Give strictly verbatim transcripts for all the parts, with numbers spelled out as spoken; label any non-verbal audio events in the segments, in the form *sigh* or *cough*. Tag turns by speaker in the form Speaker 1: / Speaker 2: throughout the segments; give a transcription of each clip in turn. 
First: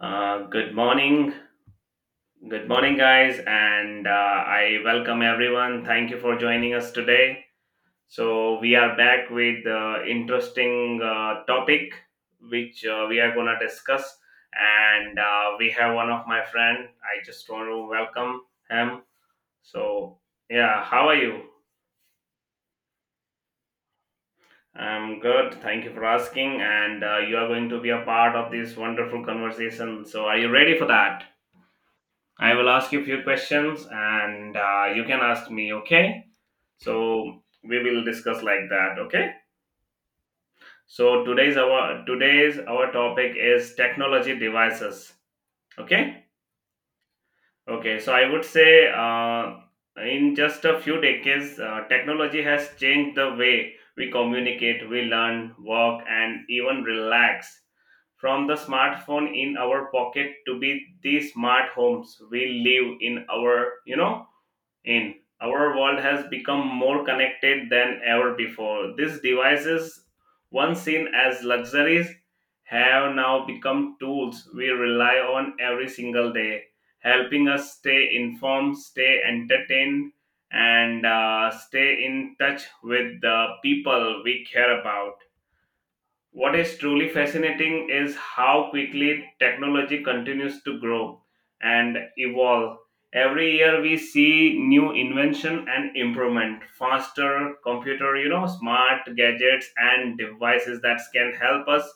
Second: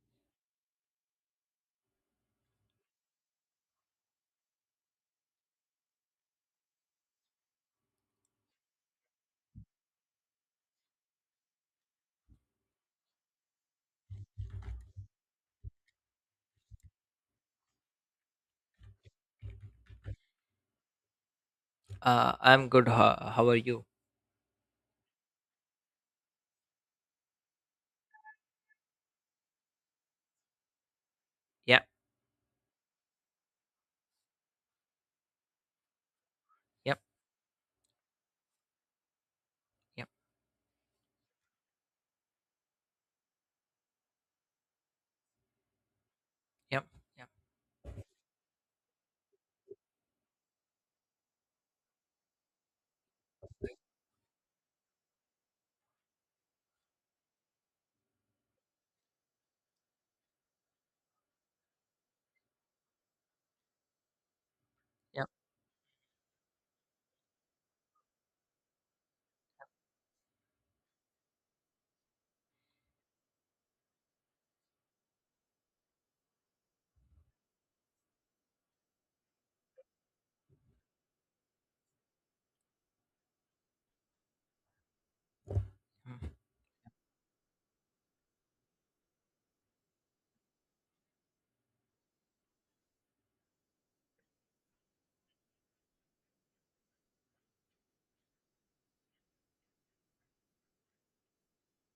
Speaker 1: Uh, good morning. Good morning, guys, and uh, I welcome everyone. Thank you for joining us today. So, we are back with uh, interesting uh, topic which uh, we are going to discuss. And uh, we have one of my friend. I just want to welcome him. So, yeah, how are you?
Speaker 2: Uh, I'm good. How, how are you?
Speaker 1: I'm good. Thank you for asking. And uh, you are going to be a part of this wonderful conversation. So, are you ready for that?
Speaker 2: Yeah,
Speaker 1: I will ask you a few questions and uh, you can ask me, okay?
Speaker 2: yep,
Speaker 1: So we will discuss like that, okay?
Speaker 2: yep,
Speaker 1: So today's our today's our topic is technology devices, okay?
Speaker 2: yep, yep,
Speaker 1: Okay, so I would say uh, in just a few decades, uh, technology has changed the way we communicate, we learn, work, and even relax. From the smartphone in our pocket to be the smart homes we live in our, you know, in.
Speaker 2: yep,
Speaker 1: Our world has become more connected than ever before. These devices, once seen as luxuries, have now become tools we rely on every single day, helping us stay informed, stay entertained, and uh, stay in touch with the people we care about.
Speaker 2: mm,
Speaker 1: What is truly fascinating is how quickly technology continues to grow and evolve. Every year we see new invention and improvement, faster computer, you know, smart gadgets and devices that can help us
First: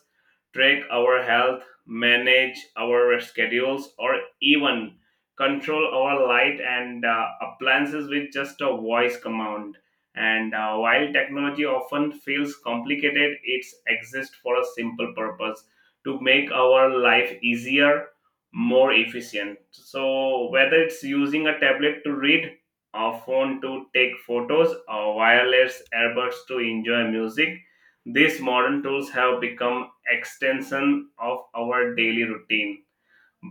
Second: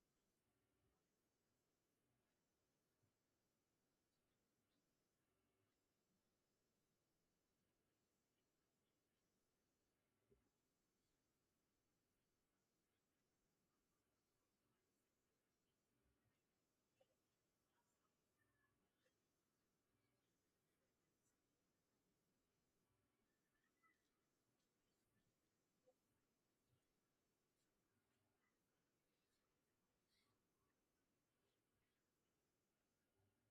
Speaker 1: track our health, manage our schedules or even control our light and uh, appliances with just a voice command and uh, while technology often feels complicated, it exists for a simple purpose to make our life easier, more efficient. So, whether it's using a tablet to read, a phone to take photos, or wireless earbuds to enjoy music, these modern tools have become extension of our daily routine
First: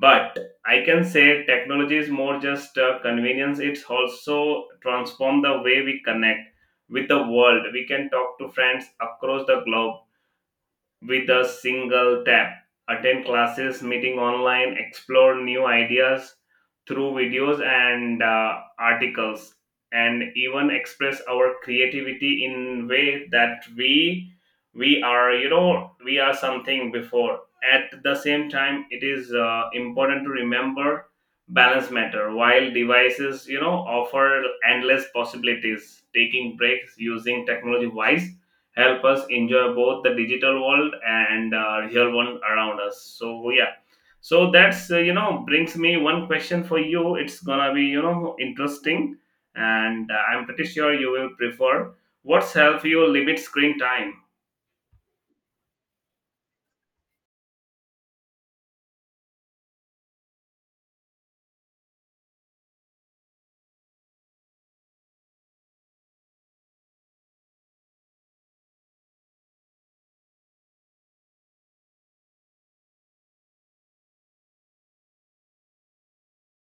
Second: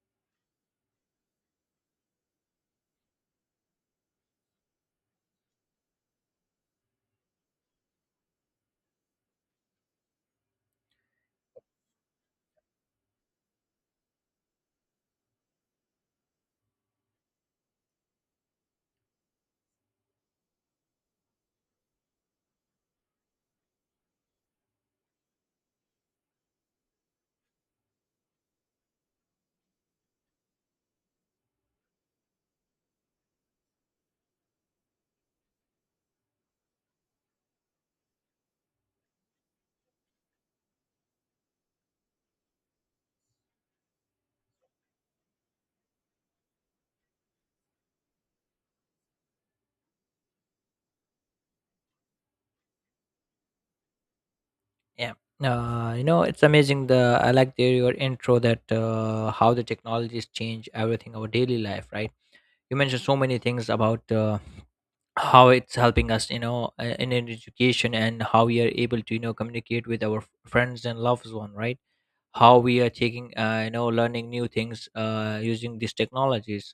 Speaker 1: but I can say technology is more just uh, convenience. It's also transformed the way we connect with the world. We can talk to friends across the globe with a single tap. Attend classes, meeting online, explore new ideas through videos and uh, articles, and even express our creativity in way that we we are you know we are something before. At the same time, it is uh, important to remember balance matter while devices you know offer endless possibilities taking breaks using technology wise help us enjoy both the digital world and uh, real one around us so yeah so that's uh, you know brings me one question for you it's gonna be you know interesting and uh, I'm pretty sure you will prefer what's help you limit screen time.
Speaker 2: yeah. Uh, you know, it's amazing. The I like the, your intro, that uh, how the technologies change everything our daily life, right? You mentioned so many things about uh, how it's helping us, you know, uh, in an education, and how we are able to, you know, communicate with our f- friends and loved one, right? How we are taking, uh, you know, learning new things uh, using these technologies.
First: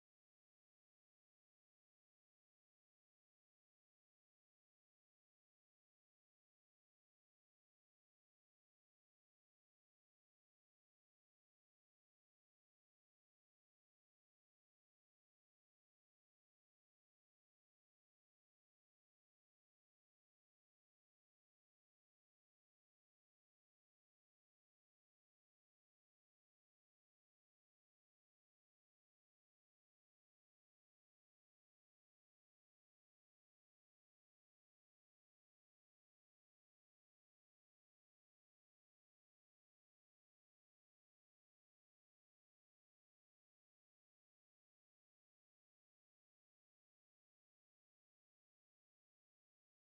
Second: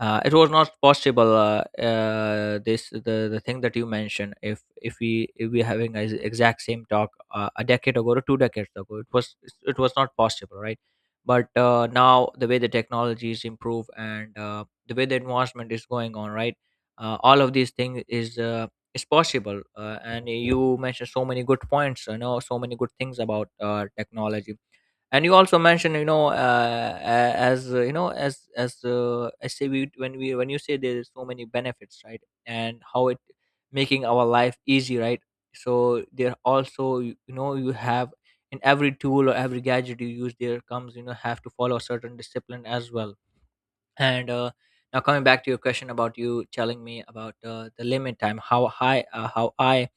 Speaker 2: uh, It was not possible uh, uh, this the, the thing that you mentioned, if if we if we having is exact same talk uh, a decade ago or two decades ago. It was it was not possible, right? But uh, now the way the technology is improved, and uh, the way the advancement is going on, right, uh, all of these things is uh, is possible uh, and you mentioned so many good points, you know so many good things about uh, technology. And you also mentioned, you know uh, a- as uh, you know as as uh, I say, we when we when you say there's so many benefits, right, and how it making our life easy, right. So there also, you you know you have, in every tool or every gadget you use, there comes, you know have to follow a certain discipline as well. And uh, now, coming back to your question about you telling me about uh, the limit time, how high uh, how i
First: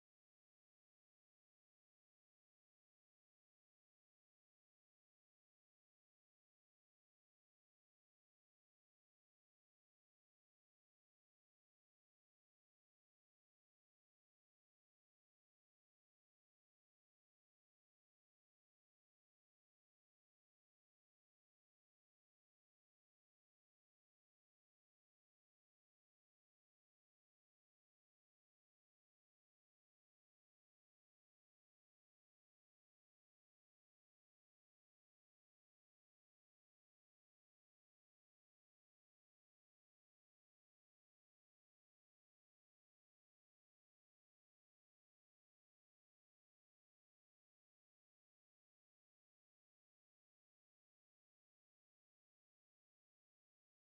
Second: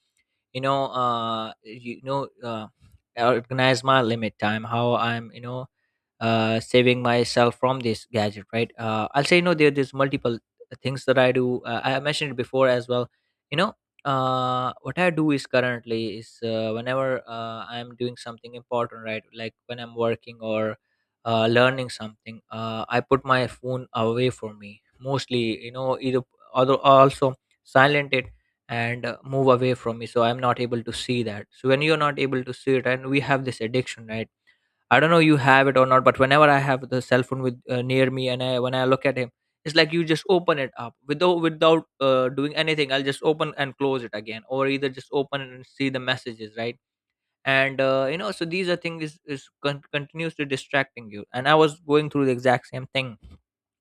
Speaker 2: you know uh, you know uh, organize my limit time, how I'm you know uh, saving myself from this gadget, right? Uh, I'll say, you know, there, there's multiple things that I do. Uh, I mentioned it before as well. You know, uh, what I do is currently is uh, whenever uh, I'm doing something important, right? Like when I'm working or uh, learning something, uh, I put my phone away from me. Mostly, you know, either, although, also silent it, and uh, move away from me, so I'm not able to see that. So when you're not able to see it, and we have this addiction, right, I don't know you have it or not, but whenever I have the cell phone with uh, near me, and I, when I look at him, it's like you just open it up without without uh, doing anything. I'll just open and close it again, or either just open and see the messages, right? And uh, you know, so these are things is, is con- continuously distracting you. And I was going through the exact same thing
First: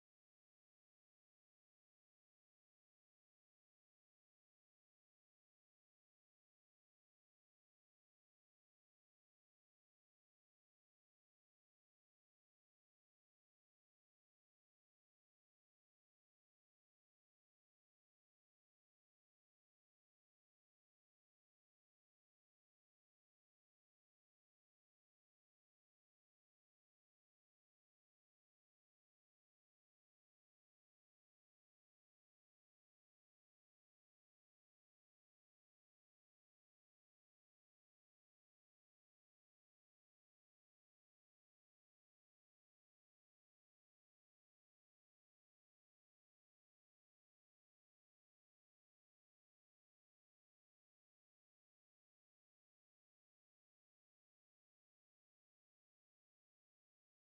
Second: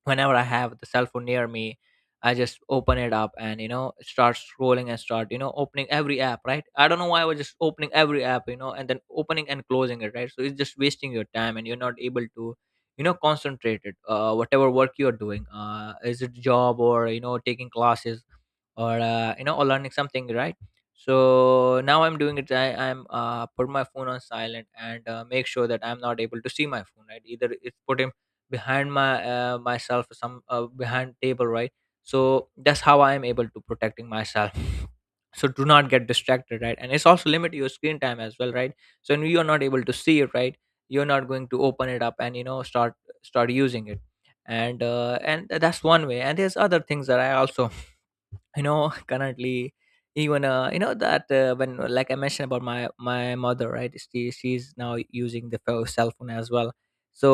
Speaker 2: whenever I have the cell phone near me. I just open it up, and you know start scrolling, and start you know opening every app, right? I don't know why I was just opening every app, you know, and then opening and closing it, right? So it's just wasting your time, and you're not able to you know concentrate it. Uh, whatever work you're doing, uh, is it job or you know taking classes, or uh, you know or learning something, right? So now I'm doing it. I, I'm uh, put my phone on silent, and uh, make sure that I'm not able to see my phone, right, either it's put him behind my uh, myself, or some uh, behind table, right. So that's how I am able to protecting myself *laughs* so do not get distracted, right, and it's also limit your screen time as well, right. So when you're not able to see it, right, you're not going to open it up, and you know start start using it. And uh, and that's one way. And there's other things that I also you know *laughs* currently, even uh, you know that, uh, when, like I mentioned about my my mother, right, she she's now using the pho- cell phone as well. So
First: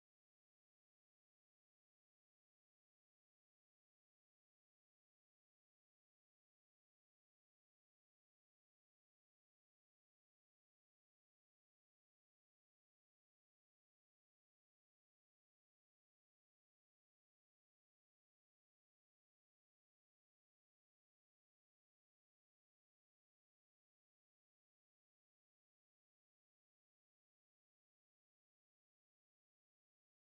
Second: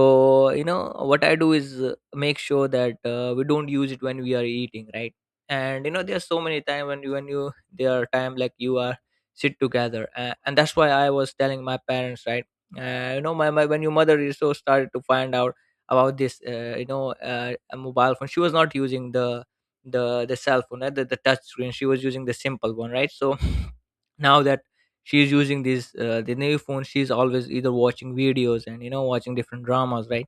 Speaker 2: you know what I do is, uh, make sure that uh, we don't use it when we are eating, right? And you know there's so many time, when you, when you there are time like you are sit together, uh, and that's why I was telling my parents, right. Uh, you know my, my when your mother is so started to find out about this, uh, you know uh, a mobile phone. She was not using the, the the cell phone, right? the, the touch screen, she was using the simple one, right. So *laughs* now that she's using these uh, the new phone, she's always either watching videos and you know watching different dramas, right,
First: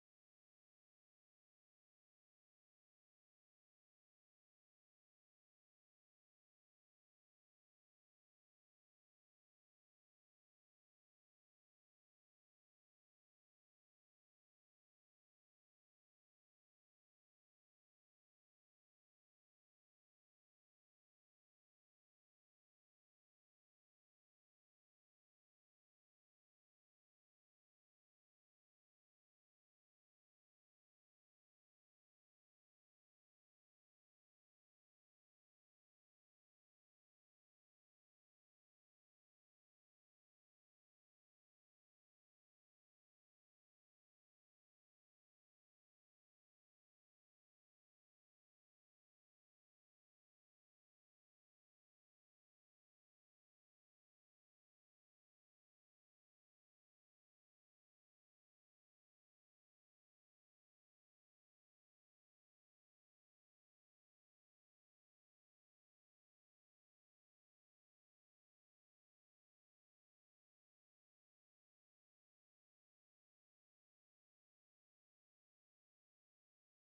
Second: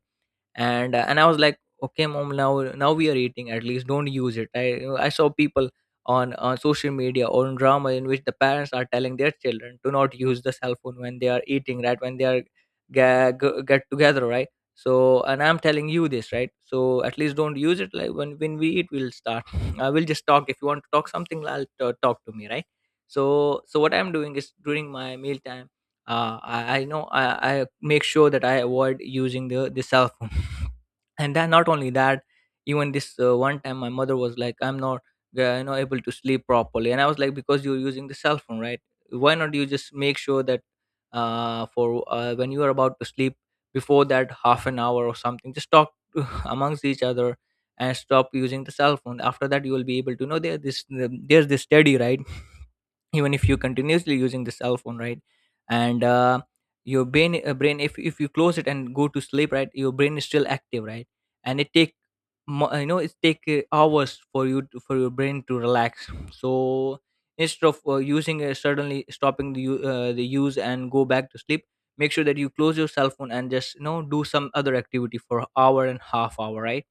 Speaker 2: and uh, and I was like, okay mom, now now we are eating, at least don't use it. I i saw people on on social media or on drama, in which the parents are telling their children to not use the cell phone when they are eating, right, when they are get, get together, right. So and I'm telling you this, right? So at least don't use it. Like, when when we eat, we'll start *laughs* I will just talk. If you want to talk something, I'll t- talk to me, right? So so what I'm doing is, during my meal time, uh, I, I know I, I make sure that I avoid using the, the cell phone. *laughs* And then, not only that, even this, uh, one time my mother was like, "I'm not, uh, you know, able to sleep properly," and I was like, "Because you're using the cell phone, right? Why not you just make sure that, uh, for uh, when you are about to sleep, before that half an hour or something, just talk *laughs* amongst each other." And stop using the cell phone after that. You will be able to know, there this there's this study, right? Even if you continuously using the cell phone, right, and uh, your brain uh, brain, if, if you close it and go to sleep, right, your brain is still active, right, and it take mo- uh, you know it take uh, hours for you to, for your brain to relax. So instead of uh, using, uh, suddenly stopping the, u- uh, the use and go back to sleep, make sure that you close your cell phone and just you know do some other activity for hour and half hour, right?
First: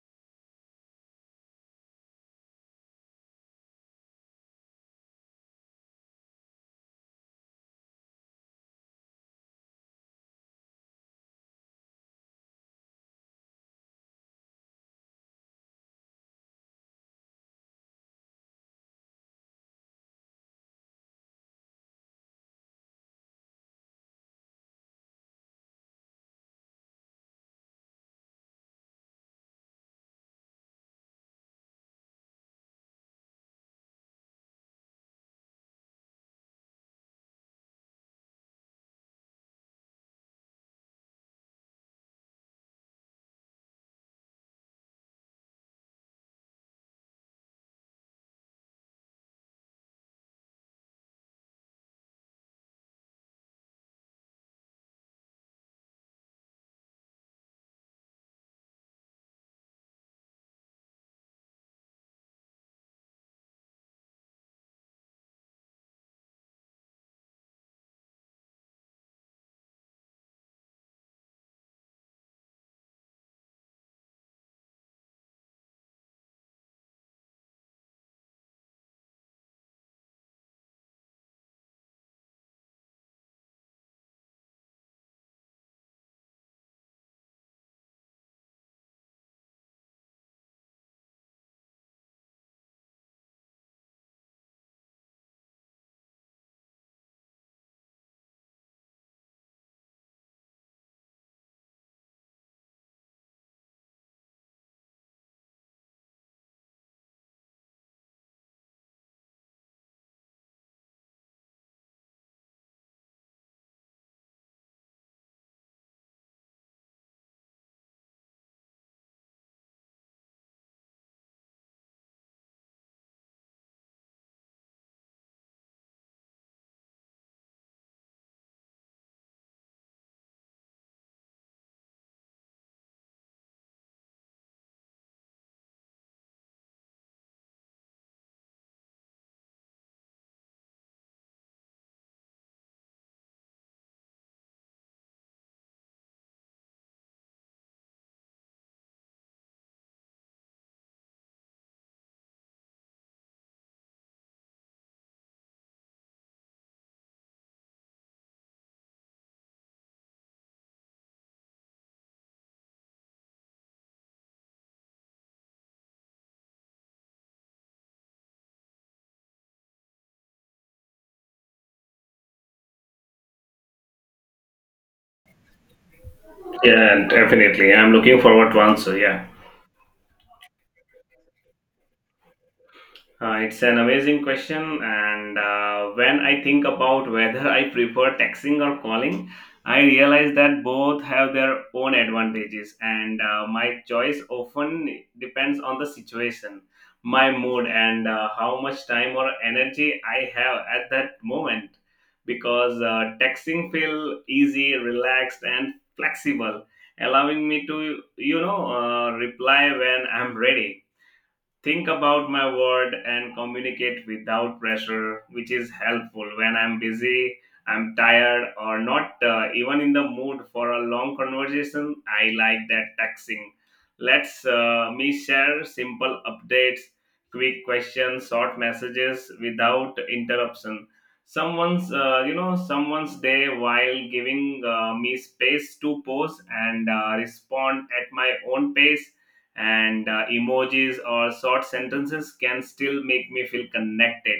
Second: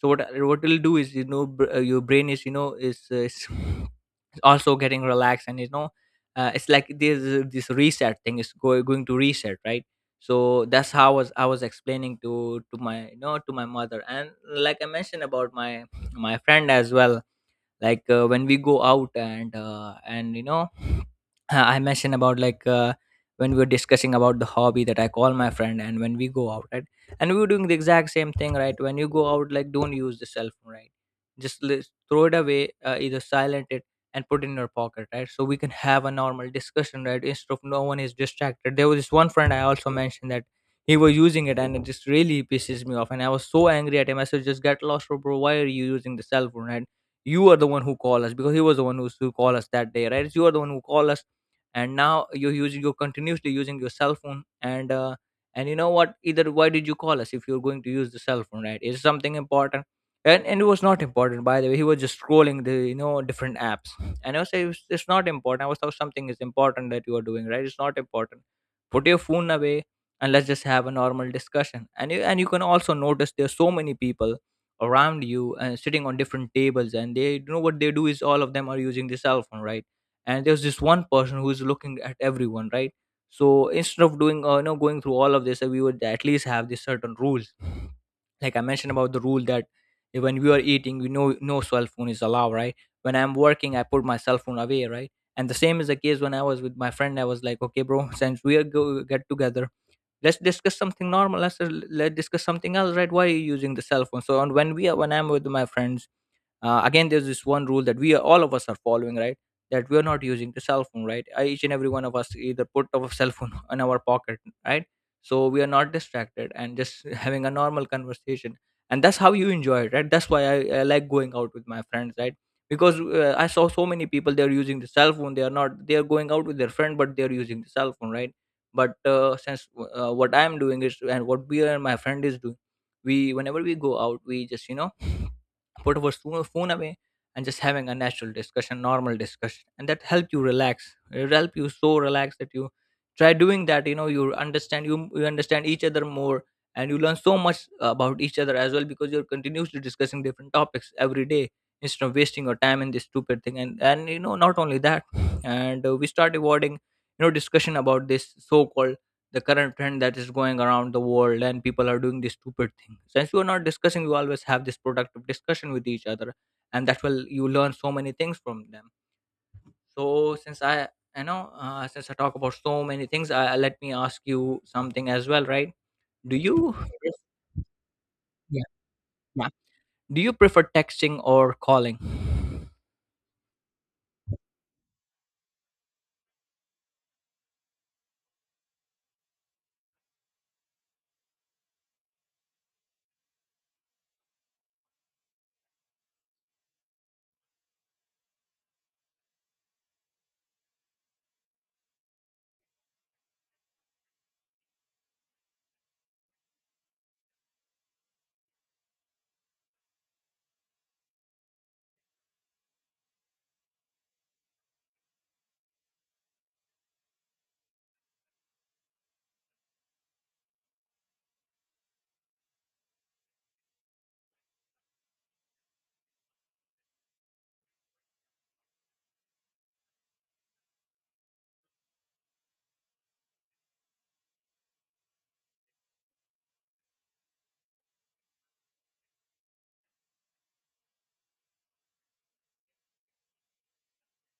Speaker 2: So what what it'll do is, you know br- uh, your brain is, you know is uh, is also getting relaxed, and you know uh, it's like this this reset thing is, go, going to reset, right? So that's how I was I was explaining to to my you know to my mother, and like I mentioned about my my friend as well. Like, uh, when we go out, and uh, and you know *sighs* *clears throat* I mentioned about, like, uh, when we were discussing about the hobby, that I call my friend and when we go out, right, and we were doing the exact same thing, right. When you go out, like, don't use the cell phone, right. Just li- throw it away, uh, either silent it and put it in your pocket, right? So we can have a normal discussion, right, instead of no one is distracted. There was this one friend I also mentioned, that he was using it, and it just really pisses me off, and I was so angry at him. I said, just get lost, bro, why are you using the cell phone, right? You are the one who call us, because he was the one who who call us that day, right? You are the one who call us, and now you're using you're continuously using your cell phone, and uh, and you know what, either why did you call us if you're going to use the cell phone, right? Is something important? And, and it was not important, by the way. He was just scrolling the, you know different apps. And I was saying, it's, it's not important. I was thought something is important that you are doing, right? It's not important. Put your phone away, and let's just have a normal discussion. And you and you can also notice there's so many people around you, and sitting on different tables, and they, you know what they do is, all of them are using the cell phone, right. And there's this one person who's looking at everyone, right. So instead of doing, uh, you know going through all of this, uh, we would at least have these certain rules, like I mentioned about the rule that when we are eating, we know no cell phone is allowed, right? When I'm working, I put my cell phone away, right? And the same is the case when I was with my friend. I was like, okay, bro, *laughs* since we are go- get together, let's discuss something normal let's, let's discuss something else. Right, why are you using the cell phone? So on when we are When I'm with my friends, uh, again, there's this one rule that we are, all of us are following, right? That we're not using the cell phone, right? Uh, each and every one of us either put our cell phone *laughs* in our pocket, right? So we are not distracted and just *laughs* having a normal conversation. And that's how you enjoy it, right? That's why i, I like going out with my friends, right? Because uh, I saw so many people, they're using the cell phone. They are not They are going out with their friend, but they're using the cell phone, right? But uh, since uh, what I'm doing, is and what we and my friend is doing, we, whenever we go out, we just, you know, put our swo- phone away and just having a natural discussion, normal discussion. And that help you relax. It help you so relax that you, try doing that, you know, you understand, you, you understand each other more, and you learn so much about each other as well, because you're continuously discussing different topics every day instead of wasting your time in this stupid thing. And and you know, not only that. And uh, We start avoiding, you know, discussion about this so-called the current trend that is going around the world and people are doing this stupid thing. Since you are not discussing, you always have this productive discussion with each other, and that will, you learn so many things from them. So since i i know, uh, since I talk about so many things, I, let me ask you something as well, right? Do you,
Speaker 1: Yeah, definitely, I'm looking forward to
Speaker 2: yeah,
Speaker 1: answer. Yeah.
Speaker 2: yeah. Do you prefer texting or calling?
Speaker 1: Uh, it's an amazing question, and uh, when I think about *laughs* whether I prefer texting or calling, I realize that both have their own advantages, and uh, my choice often depends on the situation, my mood, and uh, how much time or energy I have at that moment. Because uh, texting feel easy, relaxed, and flexible, allowing me to you know uh, reply when I'm ready think about my word and communicate without pressure, which is helpful when I'm busy, I'm tired, or not uh, even in the mood for a long conversation. I like that texting. Let's uh, me share simple updates, quick questions, short messages without interruption. Someone's, uh, you know, someone's day while giving uh, me space to pause and uh, respond at my own pace and uh, emojis or short sentences can still make me feel connected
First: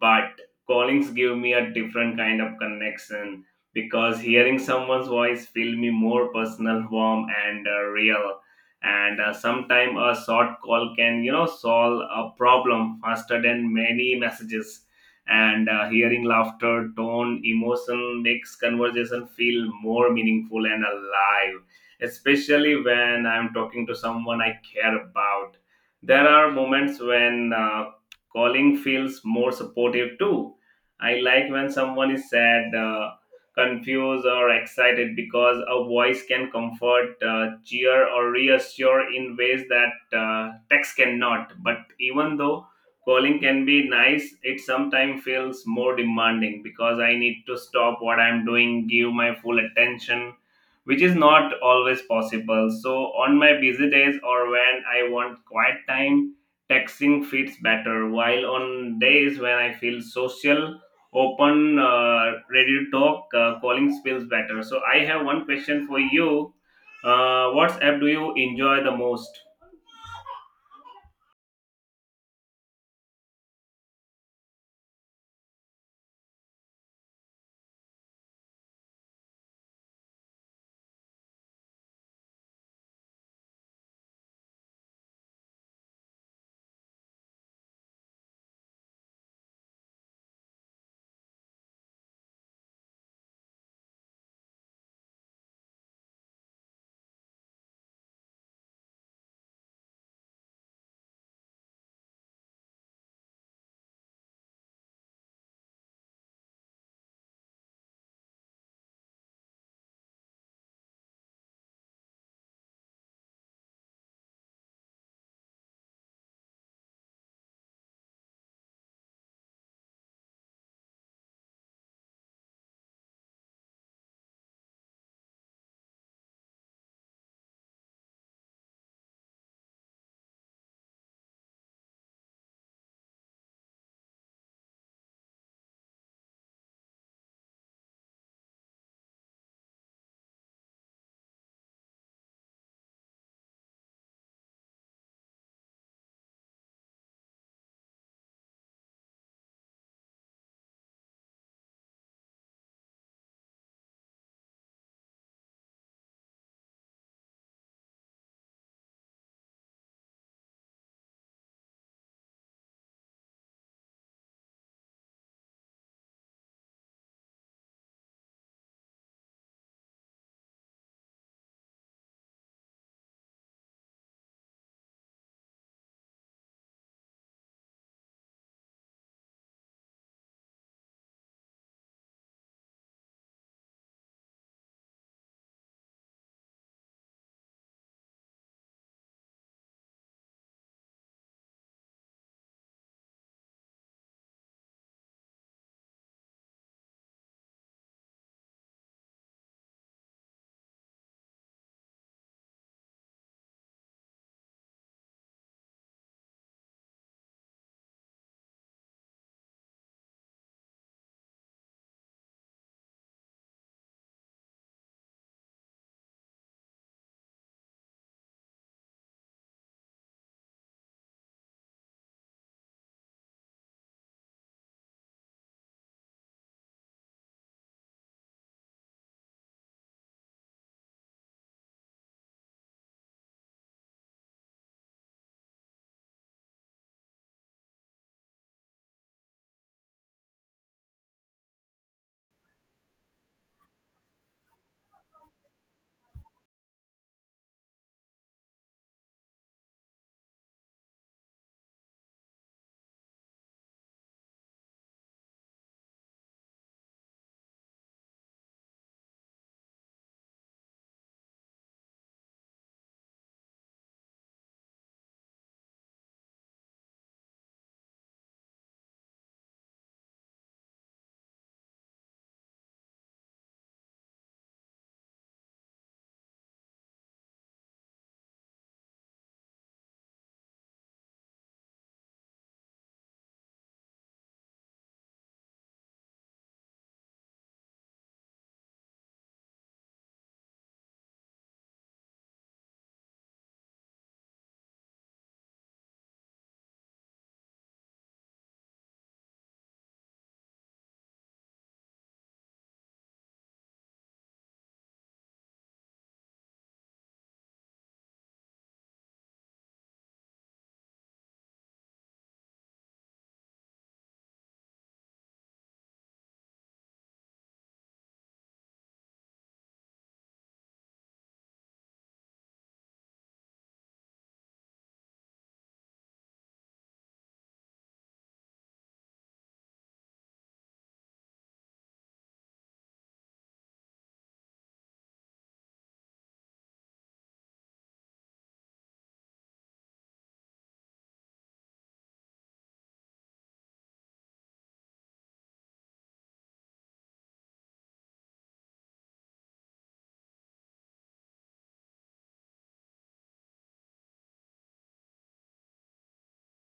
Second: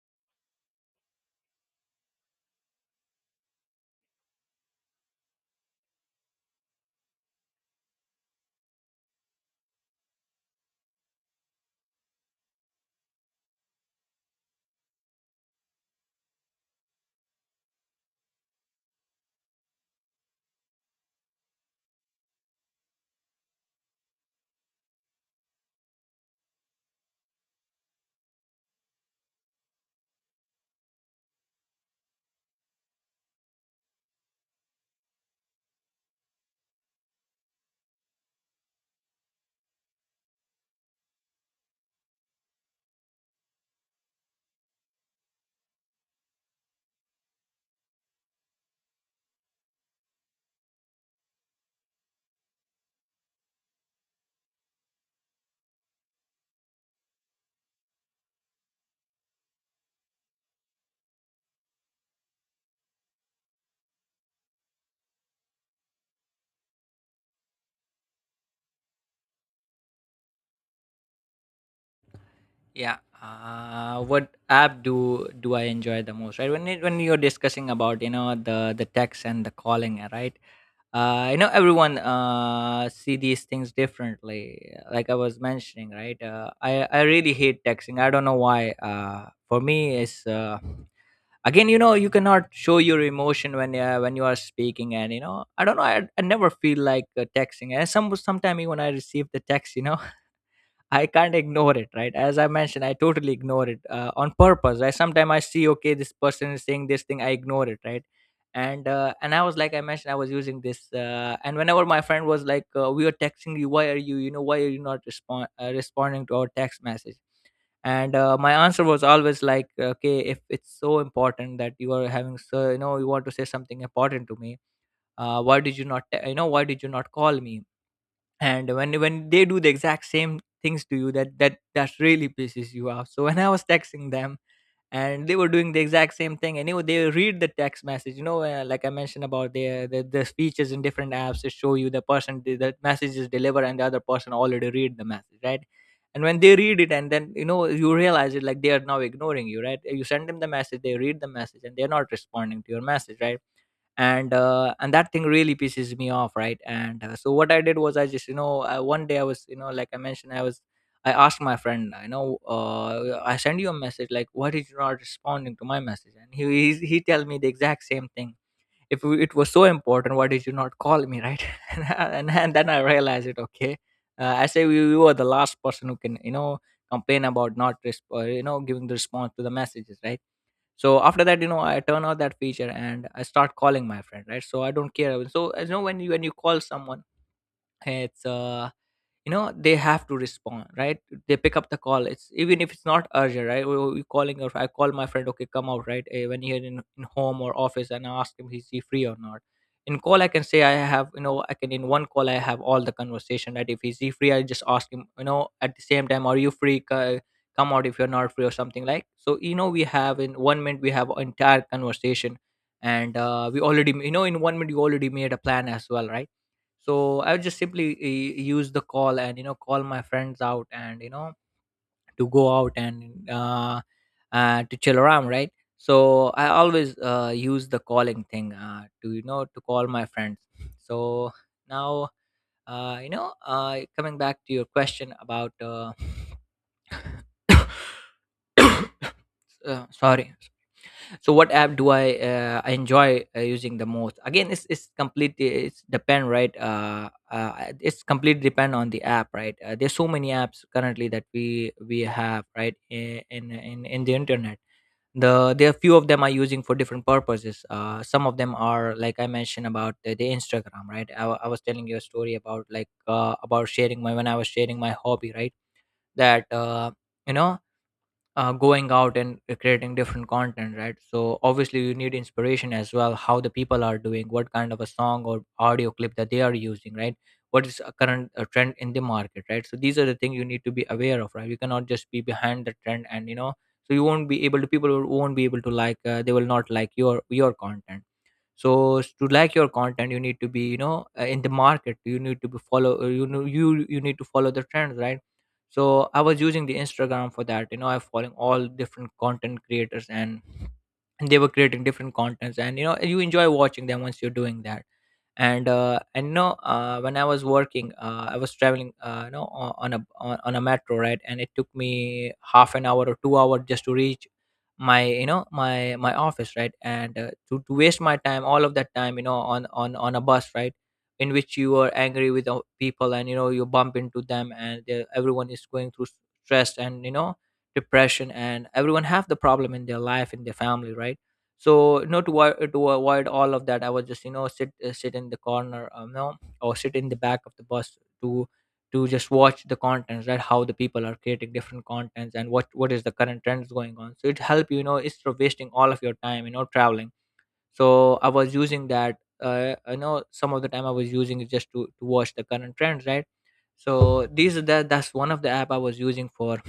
Speaker 1: but callings give me a different kind of connection because hearing someone's voice feel me more personal warm and uh, real and uh, sometime a short call can you know solve a problem faster than many messages and uh, hearing laughter tone emotion makes conversation feel more meaningful and alive especially when I'm talking to someone I care about. There are moments when uh, calling feels more supportive too. I like when someone is sad, uh, confused, or excited because a voice can comfort, uh, cheer, or reassure in ways that uh, text cannot. But even though calling can be nice, it sometimes feels more demanding because I need to stop what I'm doing, give my full attention which is not always possible. So, on my busy days or when I want quiet time, texting fits better. While on days when I feel social, open, uh, ready to talk, uh, calling feels better. So, I have one question for you. Uh, what app do you enjoy the most?
Speaker 2: Yeah, uh, what app do do I enjoy the most, right? When it, when you're discussing about, you know, the the text and the calling, uh, right uh, I know everyone, uh, see these things differently. Like I was mentioning, right? Uh, I I really hate texting. I don't know why. Uh, for me, it's uh, again, you know, you cannot show your emotion when uh, when you are speaking. And you know, I don't know. I, I never feel like uh, texting. And some sometimes when I receive the text, you know, I can't ignore it, right? As I mentioned, I totally ignore it uh, on purpose. Right? Sometimes I see, okay, this person is saying this thing, I ignore it, right? And uh, and I was, like I mentioned, I was using this, uh, and whenever my friend was like, uh, we are texting you, why are you, you know, why are you not respond uh, responding to our text message? And uh, My answer was always like, okay, if it's so important that you are having, so you know, you want to say something important to me, uh, why did you not te- you know, why did you not call me? And when when they do the exact same things to you, that that that really pisses you off. So when I was texting them and they were doing the exact same thing, and you know, they read the text message, you know, uh, like I mentioned about the, the the features in different apps to show you the person, the the message is delivered, and the other person already read the message, right? And when they read it, and then you know, you realize it like they are now ignoring you, right? You send them the message, they read the message, and they're not responding to your message, right? And uh, and that thing really pisses me off, right? and uh, So what I did was, I just, you know, uh, one day I was, you know, like I mentioned, I was, I asked my friend, you know, uh, I send you a message, like why did you not responding to my message? And he he, he tell me the exact same thing. If it was so important, why did you not call me, right? *laughs* and, and, and then I realized it, okay, uh, I say, you, you are the last person who can, you know, complain about not resp- uh, you know, giving the response to the messages, right? So after that, you know, I turn off that feature and I start calling my friend, right? So I don't care. So as you know, when you, when you call someone, hey, it's uh you know, they have to respond, right? They pick up the call. It's, even if it's not urgent, right? We calling, or I call my friend, okay, come out, right? Eh, when you're in, in home or office, and I ask him, is he free or not? In call, I can say, I have, you know, I can, in one call, I have all the conversation, right? if he's He free, I just ask him, you know, at the same time, are you free? C- come out. If you're not free or something like, so you know, we have in one minute, we have entire conversation. And uh, We already, you know, in one minute, you already made a plan as well, right? So I would just simply uh, use the call and you know, call my friends out and you know, to go out and uh, uh to chill around, right? So I always uh, use the calling thing uh, to, you know, to call my friends. So now, uh, you know uh, coming back to your question about uh, *coughs* uh, sorry. So what app do I uh, I enjoy uh, using the most? Again, it's it's completely it's depend, right. Uh, uh, it's completely depend on the app, right. Uh, there's so many apps currently that we we have, right, i- in in in the internet. The there are few of them are using for different purposes. Uh, some of them are like I mentioned about the, the Instagram, right. I, wa- I was telling you a story about like uh, about sharing my, when I was sharing my hobby, right, that. Uh, you know, uh, going out and uh, creating different content, right? So obviously you need inspiration as well, how the people are doing, what kind of a song or audio clip that they are using, right? What is a current uh trend in the market, right? So these are the things you need to be aware of, right? You cannot just be behind the trend, and you know, so you won't be able to, people won't be able to like, uh, they will not like your your content. So s- to like your content, you need to be, you know, uh, in the market, you need to be follow, uh, you know, you you need to follow the trends, right? So I was using the Instagram for that, you know, I following all different content creators, and they were creating different contents, and you know, you enjoy watching them once you're doing that. And uh and no, uh when I was working, uh I was traveling, uh you know, o- on a, on, on a metro, right, and it took me half an hour or two hour just to reach my, you know, my my office, right. And uh, to, to waste my time, all of that time, you know, on on on a bus, right, in which you are angry with o- people, and you know, you bump into them, and they- everyone is going through s- stress, and you know, depression, and everyone have the problem in their life, in their family, right? So you know, to, avo- to avoid all of that, I was just, you know, sit uh, sit in the corner, um, you know, or sit in the back of the bus to to just watch the contents, right, how the people are creating different contents, and what what is the current trends going on. So it help you, you know, instead of wasting all of your time, you know, traveling. So I was using that, uh, I know some of the time I was using it just to to watch the current trends, right? So these are the, that's one of the app I was using for,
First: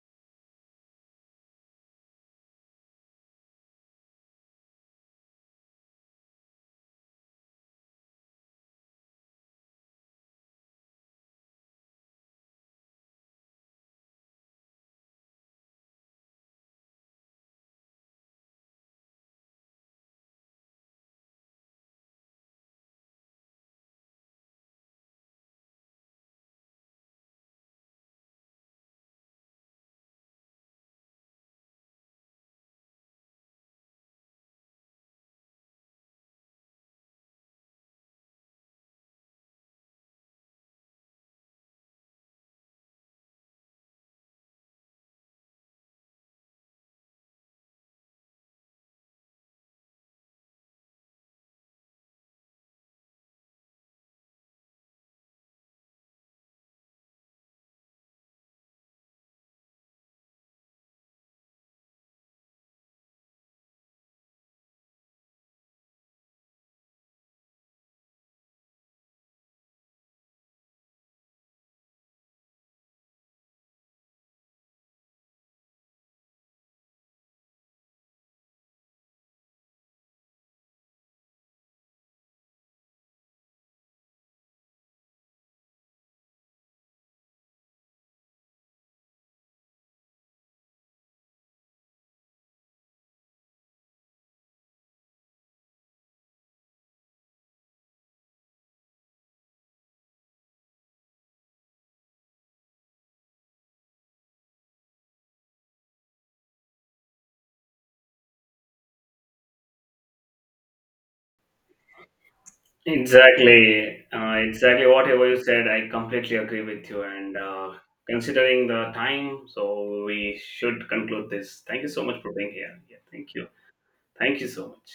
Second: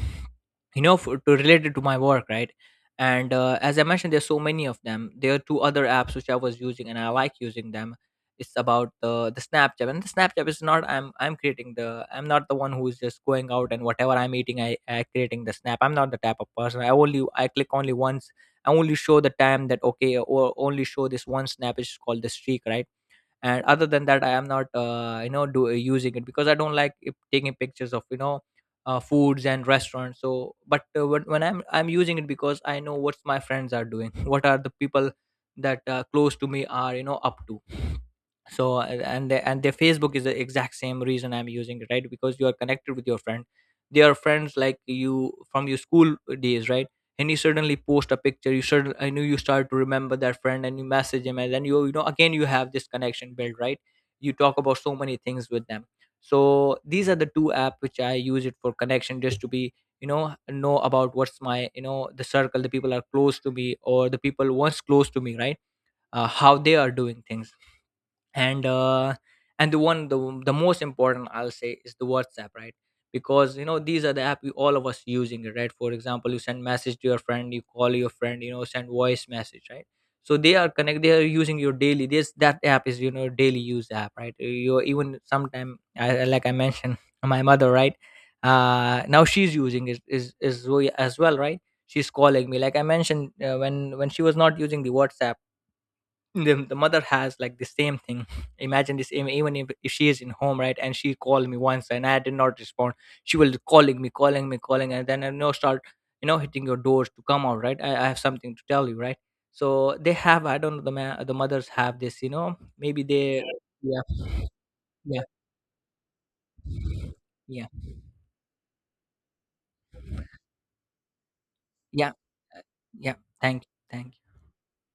Speaker 2: you know, for, to related to my work, right? And uh, as I mentioned, there's so many of them. There are two other apps which I was using and I like using them. It's about the the Snapchat. And the Snapchat is not, i'm i'm creating the I'm not the one who's just going out, and whatever I'm eating, i I creating the snap. I'm not the type of person. i only I click only once. I only show the time that, okay, or only show this one snap, which is called the streak, right? And other than that, I am not, uh, you know do, uh, using it because I don't like it, taking pictures of, you know, uh, foods and restaurants. So but uh, when, when i'm i'm using it because I know what my friends are doing, *laughs* what are the people that uh, close to me are, you know, up to. So a- and the, and their Facebook is the exact same reason I'm using it, right, because you are connected with your friend. They are friends like you, from your school days, right? And you suddenly post a picture, you suddenly, I know, you start to remember that friend, and you message him, and then you you know, again you have this connection built, right? You talk about so many things with them. So these are the two apps which I use it for connection, just to be, you know know about what's my, you know, the circle, the people are close to me, or the people once close to me, right? uh, how they are doing things. And uh, and the one, the the most important, I'll say, is the WhatsApp, right? Because you know, these are the app we, all of us using, it, right? For example, you send message to your friend, you call your friend, you know, send voice message, right? So they are connect, they are using your daily. This, that app is, you know, daily use app, right? You even sometime I, like I mentioned, *laughs* my mother, right? Uh, now she's using it, is is as well, right? She's calling me, like I mentioned, uh, when when she was not using the WhatsApp, the, the mother has like the same thing. *laughs* Imagine this, even even if, if she is in home, right, and she called me once and I did not respond, she will calling me calling me calling and then I know, start, you know, hitting your doors to come out, right? i, I have something to tell you, right? So they have, I don't know, the ma- the mothers have this, you know, maybe they, yeah,
Speaker 1: Exactly, uh, exactly.
Speaker 2: yeah,
Speaker 1: Whatever you said, I completely agree with you. And
Speaker 2: yeah,
Speaker 1: uh, considering the time, so we should conclude this. Thank you so
Speaker 2: yeah,
Speaker 1: much for being here. Yeah,
Speaker 2: yeah,
Speaker 1: thank you.
Speaker 2: thank, thank
Speaker 1: Thank you so much.